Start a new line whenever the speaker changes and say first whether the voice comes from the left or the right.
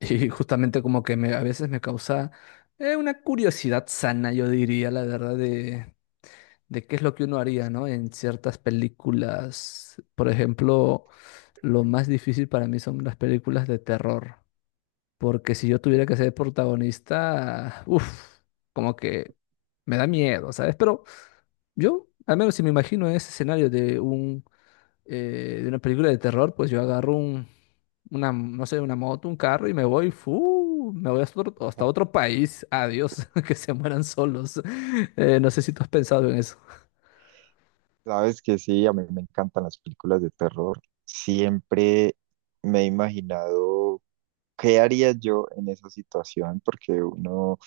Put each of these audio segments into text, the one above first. left: Y justamente como que me, a veces me causa una curiosidad sana, yo diría, la verdad, de qué es lo que uno haría, ¿no? En ciertas películas. Por ejemplo, lo más difícil para mí son las películas de terror. Porque si yo tuviera que ser protagonista, uff, como que me da miedo, ¿sabes? Pero yo, al menos si me imagino ese escenario de de una película de terror, pues yo agarro un una, no sé, una moto, un carro y me voy, ¡fu! Me voy hasta hasta otro país. Adiós, que se mueran solos. No sé si tú has pensado en eso.
right: Sabes que sí, a mí me encantan las películas de terror. Siempre me he imaginado qué haría yo en esa situación, porque uno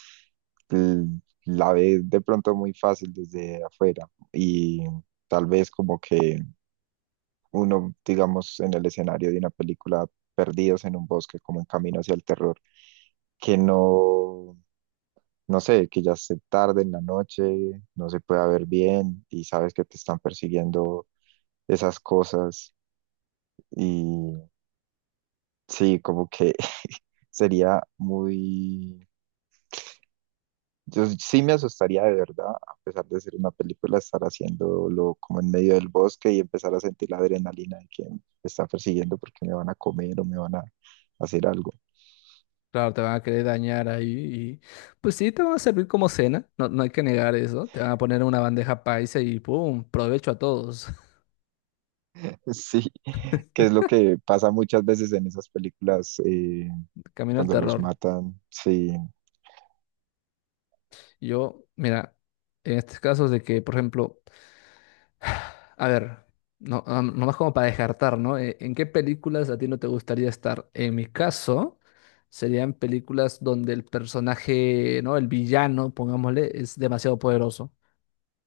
right: la ve de pronto muy fácil desde afuera y tal vez como que uno, digamos, en el escenario de una película, perdidos en un bosque, como en camino hacia el terror, que no, no sé, que ya se tarde en la noche, no se puede ver bien y sabes que te están persiguiendo esas cosas. Y sí, como que sería muy... Yo sí me asustaría de verdad, a pesar de ser una película, estar haciéndolo como en medio del bosque y empezar a sentir la adrenalina de que me está persiguiendo porque me van a comer o me van a hacer algo.
left: Claro, te van a querer dañar ahí y pues sí, te van a servir como cena, no, no hay que negar eso. Te van a poner una bandeja paisa y ¡pum! Provecho a todos.
right: Sí, que es lo que pasa muchas veces en esas películas,
left: Camino al
right: cuando los
left: terror.
right: matan. Sí,
left: Yo, mira, en estos casos de que, por ejemplo, a ver, nomás como para descartar, ¿no? ¿En qué películas a ti no te gustaría estar? En mi caso, serían películas donde el personaje, ¿no? El villano, pongámosle, es demasiado poderoso,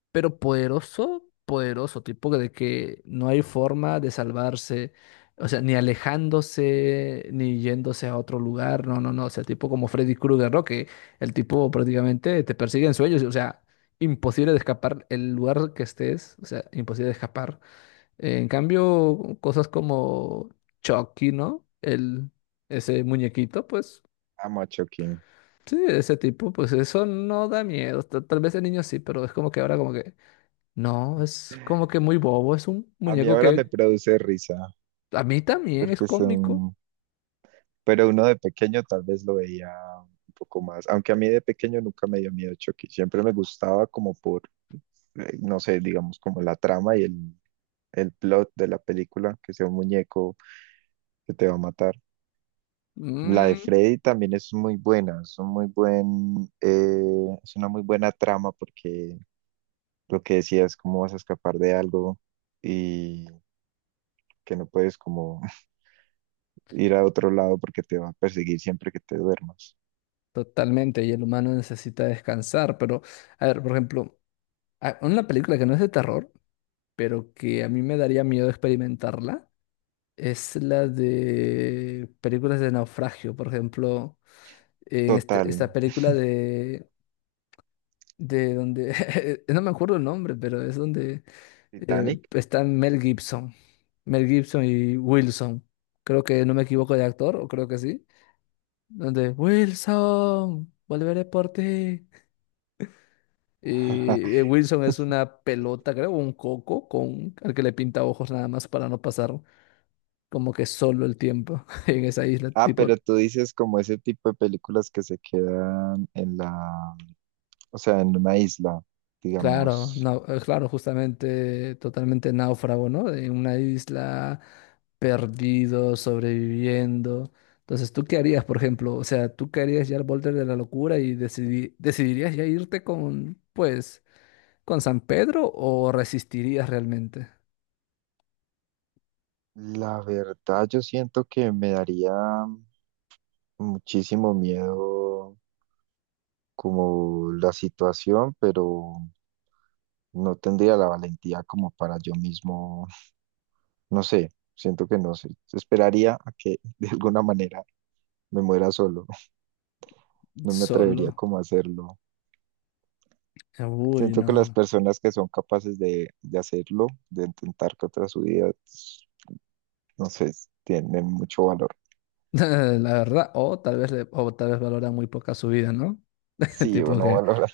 left: pero poderoso, poderoso, tipo de que no hay forma de salvarse, o sea, ni alejándose, ni yéndose a otro lugar, no, no, no, o sea, tipo como Freddy Krueger, ¿no? Que el tipo prácticamente te persigue en sueños, o sea, imposible de escapar el lugar que estés, o sea, imposible de escapar. En cambio, cosas como Chucky, ¿no? El, ese muñequito, pues...
right: amo a Chucky.
left: Sí, ese tipo, pues eso no da miedo. Tal vez el niño sí, pero es como que ahora como que no, es como que muy bobo, es un
right: A mí
left: muñeco
right: ahora me
left: que
right: produce risa
left: a mí también es
right: porque
left: cómico.
right: son, pero uno de pequeño tal vez lo veía un poco más, aunque a mí de pequeño nunca me dio miedo Chucky, siempre me gustaba como por, no sé, digamos como la trama y el plot de la película, que sea un muñeco que te va a matar. La de
left: Mm,
right: Freddy también es muy buena, es un muy buen, es una muy buena trama porque, lo que decías, cómo vas a escapar de algo y que no puedes como ir a otro lado porque te va a perseguir siempre que te duermas.
left: totalmente, y el humano necesita descansar, pero a ver, por ejemplo, una película que no es de terror, pero que a mí me daría miedo experimentarla, es la de películas de naufragio, por ejemplo,
right: Total,
left: esta película de donde, no me acuerdo el nombre, pero es donde...
right: Titanic.
left: está Mel Gibson. Mel Gibson y Wilson. Creo que no me equivoco de actor, o creo que sí. Donde Wilson, volveré por ti. Y Wilson es una pelota, creo, un coco con al que le pinta ojos nada más para no pasar como que solo el tiempo en esa isla.
right: Ah,
left: Tipo,
right: pero tú dices como ese tipo de películas que se quedan en la, o sea, en una isla,
left: claro,
right: digamos.
left: claro, justamente totalmente náufrago, ¿no? De una isla perdido, sobreviviendo. Entonces, ¿tú qué harías, por ejemplo? O sea, ¿tú qué harías ya al borde de la locura y decidirías ya irte con, pues, con San Pedro o resistirías realmente
right: La verdad, yo siento que me daría muchísimo miedo como la situación, pero no tendría la valentía como para yo mismo, no sé, siento que no sé. Esperaría a que de alguna manera me muera solo. No me atrevería
left: solo?
right: como a hacerlo.
left: Uy,
right: Siento
left: no,
right: que las
left: no.
right: personas que son capaces de hacerlo, de intentar contra su vida, no sé, tienen mucho valor.
left: La verdad, o tal vez, o tal vez valora muy poca su vida, ¿no?
right: Sí, o
left: Tipo
right: no
left: que...
right: valoran.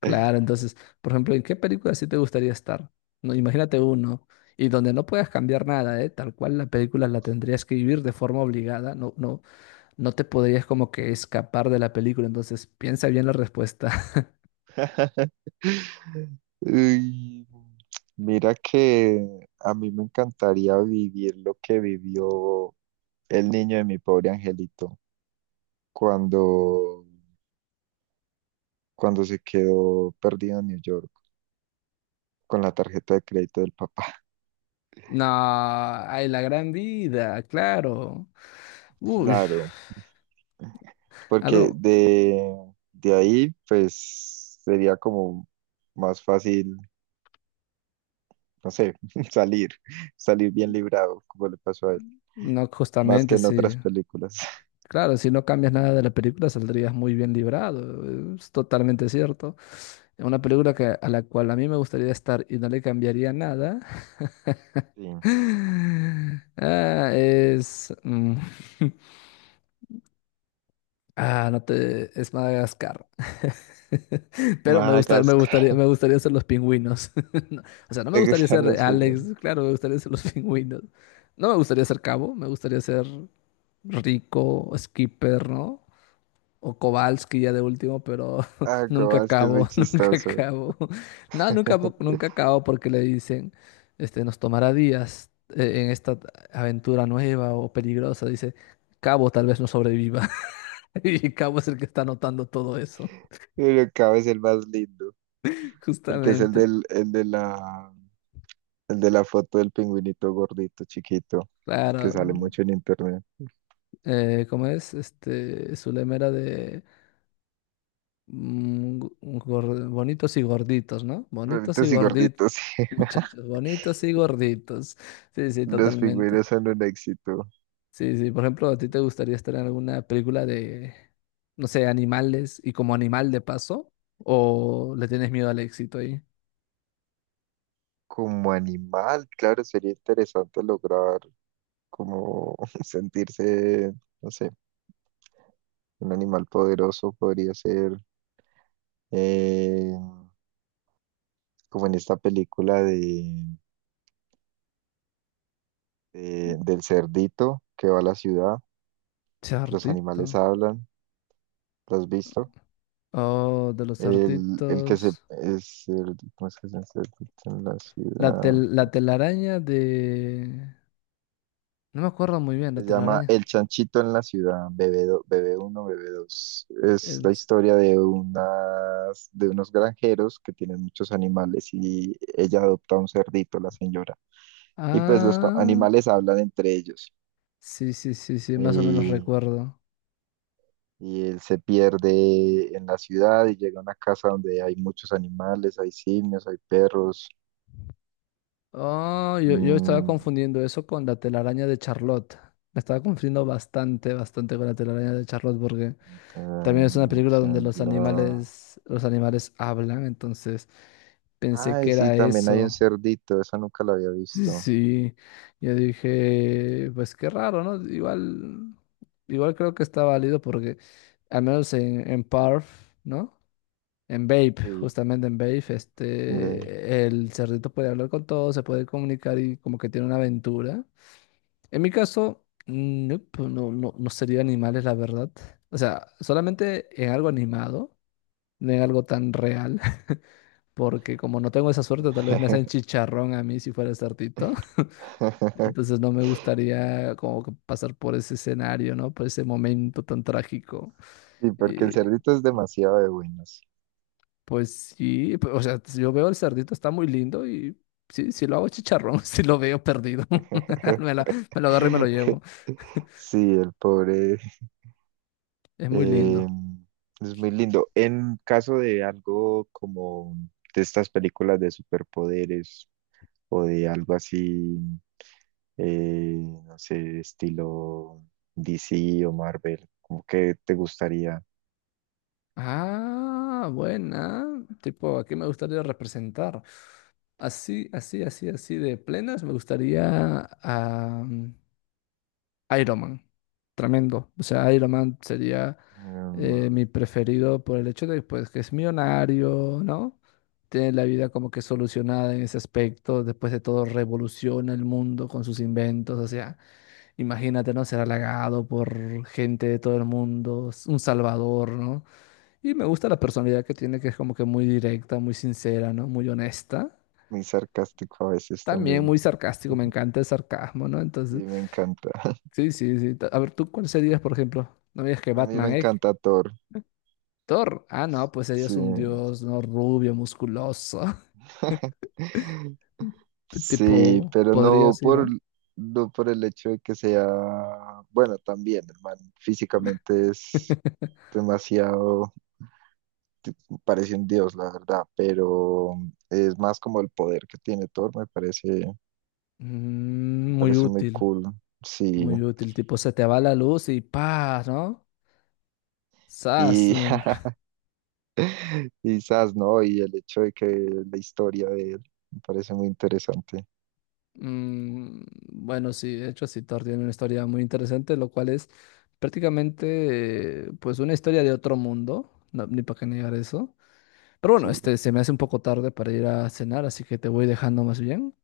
left: Claro, entonces, por ejemplo, ¿en qué película sí te gustaría estar? No, imagínate uno, y donde no puedas cambiar nada, ¿eh? Tal cual la película la tendrías que vivir de forma obligada, no, no, no te podrías como que escapar de la película, entonces piensa bien la respuesta.
right: Uy, mira que a mí me encantaría vivir lo que vivió el niño de Mi Pobre Angelito cuando, cuando se quedó perdido en New York con la tarjeta de crédito del papá.
left: No, ay, la gran vida, claro. Uy,
right: Claro. Porque
left: algo,
right: de ahí pues sería como más fácil, no sé, salir, salir bien librado, como le pasó a él,
left: no,
right: más
left: justamente
right: que en
left: sí.
right: otras películas.
left: Claro, si no cambias nada de la película saldrías muy bien librado, es totalmente cierto. Una película que, a la cual a mí me gustaría estar y no le cambiaría nada
right: Sí.
left: ah, es... mm, ah, no te... es Madagascar. Pero me gusta,
right: Madagascar,
left: me gustaría ser los pingüinos. No, o sea, no me
right: te
left: gustaría
right: gustan
left: ser
right: los juegos.
left: Alex, claro, me gustaría ser los pingüinos. No me gustaría ser Cabo, me gustaría ser Rico, Skipper, ¿no? O Kowalski ya de último, pero
right: Ah,
left: nunca
right: como es que es muy
left: acabo, nunca
right: chistoso.
left: acabo. No, nunca acabo porque le dicen, este, nos tomará días en esta aventura nueva o peligrosa. Dice, Cabo tal vez no sobreviva. Y Cabo es el que está anotando todo eso.
right: Pero Cabo es el más lindo, porque es el
left: Justamente.
right: del, el de la foto del pingüinito gordito, chiquito, que
left: Claro.
right: sale mucho en internet.
left: ¿Cómo es? Este, su era de mm, gu- bonitos y gorditos, ¿no? Bonitos y
right: Gorditos y
left: gorditos,
right: gorditos,
left: muchachos, bonitos y gorditos. Sí, sí,
right: los
left: totalmente.
right: pingüinos son un éxito.
left: Sí, sí, por ejemplo, ¿a ti te gustaría estar en alguna película de, no sé, animales y como animal de paso? ¿O le tienes miedo al éxito ahí?
right: Como animal, claro, sería interesante lograr como sentirse, no sé, un animal poderoso podría ser, eh, como en esta película de, del cerdito que va a la ciudad, que los
left: Chartito.
right: animales hablan, ¿lo has visto?
left: Oh, de los
right: El que se
left: artitos.
right: es ¿cómo es que se dice? ¿En la ciudad?
left: La telaraña de... No me acuerdo muy bien, la
right: Se llama El
left: telaraña.
right: Chanchito en la Ciudad, BB1, BB2. Es la
left: El...
right: historia de unas, de unos granjeros que tienen muchos animales y ella adopta un cerdito, la señora. Y pues los
left: Ah,
right: animales hablan entre ellos.
left: sí, sí, sí, sí, más o menos
right: Y,
left: recuerdo.
right: y él se pierde en la ciudad y llega a una casa donde hay muchos animales, hay simios, hay perros.
left: Oh, yo estaba
right: mm,
left: confundiendo eso con la telaraña de Charlotte. La estaba confundiendo bastante con la telaraña de Charlotte porque... También es una
right: eh,
left: película donde
right: la-
left: los animales hablan, entonces pensé que
right: Ay, sí,
left: era
right: también hay un
left: eso.
right: cerdito, esa nunca la había
left: Sí,
right: visto.
left: sí. Yo dije, pues qué raro, ¿no? Igual creo que está válido porque al menos en Parf, ¿no? En Babe,
right: Sí.
left: justamente en Babe, este, el cerdito puede hablar con todos, se puede comunicar y como que tiene una aventura. En mi caso, nope, no, no, no sería animales, la verdad. O sea, solamente en algo animado, no en algo tan real, porque como no tengo esa suerte, tal vez me hacen chicharrón a mí si fuera sartito. Entonces no me gustaría como que pasar por ese escenario, ¿no? Por ese momento tan trágico.
right: Sí, porque el
left: Y
right: cerdito es demasiado de buenos.
left: pues sí, o sea, yo veo el cerdito, está muy lindo y sí, sí lo hago chicharrón, si lo veo perdido. Me lo, me lo agarro y me lo llevo.
right: Sí, el pobre,
left: Es muy
right: eh,
left: lindo.
right: es muy lindo. En caso de algo como de estas películas de superpoderes o de algo así, eh, no sé, estilo DC o Marvel, ¿como que te gustaría?
left: Ah, buena. Tipo, ¿aquí me gustaría representar? Así, así, así, así de plenas, me gustaría Iron Man. Tremendo. O sea, Iron Man sería
right: Mm,
left: mi preferido por el hecho de pues, que es millonario, ¿no? Tiene la vida como que solucionada en ese aspecto. Después de todo, revoluciona el mundo con sus inventos. O sea, imagínate, ¿no? Ser halagado por gente de todo el mundo, un salvador, ¿no? Y me gusta la personalidad que tiene, que es como que muy directa, muy sincera, ¿no? Muy honesta.
right: muy sarcástico a veces
left: También
right: también.
left: muy sarcástico, me encanta el sarcasmo, ¿no?
right: Sí,
left: Entonces.
right: me encanta.
left: Sí, sí, sí. A ver, ¿tú cuál serías, por ejemplo? No me digas que
right: A mí me
left: Batman, ¿eh?
right: encanta Thor.
left: Thor. Ah, no, pues
right: Sí,
left: serías un dios, ¿no? Rubio, musculoso.
right: sí,
left: Tipo,
right: pero no
left: podrías ir,
right: por,
left: ¿ah?
right: no por el hecho de que sea, bueno, también, el man físicamente es demasiado, parece un dios, la verdad, pero es más como el poder que tiene Thor,
left: Mm,
right: me
left: muy
right: parece muy
left: útil,
right: cool, sí.
left: muy útil. Tipo, se te va la luz y ¡pah! ¿No? ¡Sas!
right: Y
left: Mm,
right: quizás, ¿no? Y el hecho de que la historia de él me parece muy interesante.
left: mm, bueno, sí, de hecho, sí, Thor tiene una historia muy interesante, lo cual es prácticamente, pues, una historia de otro mundo. No, ni para qué negar eso. Pero bueno,
right: Sí,
left: este se me hace un poco tarde para ir a cenar, así que te voy dejando más bien.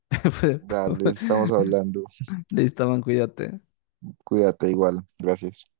right: dale, estamos hablando.
left: Listo, man, cuídate.
right: Cuídate igual. Gracias.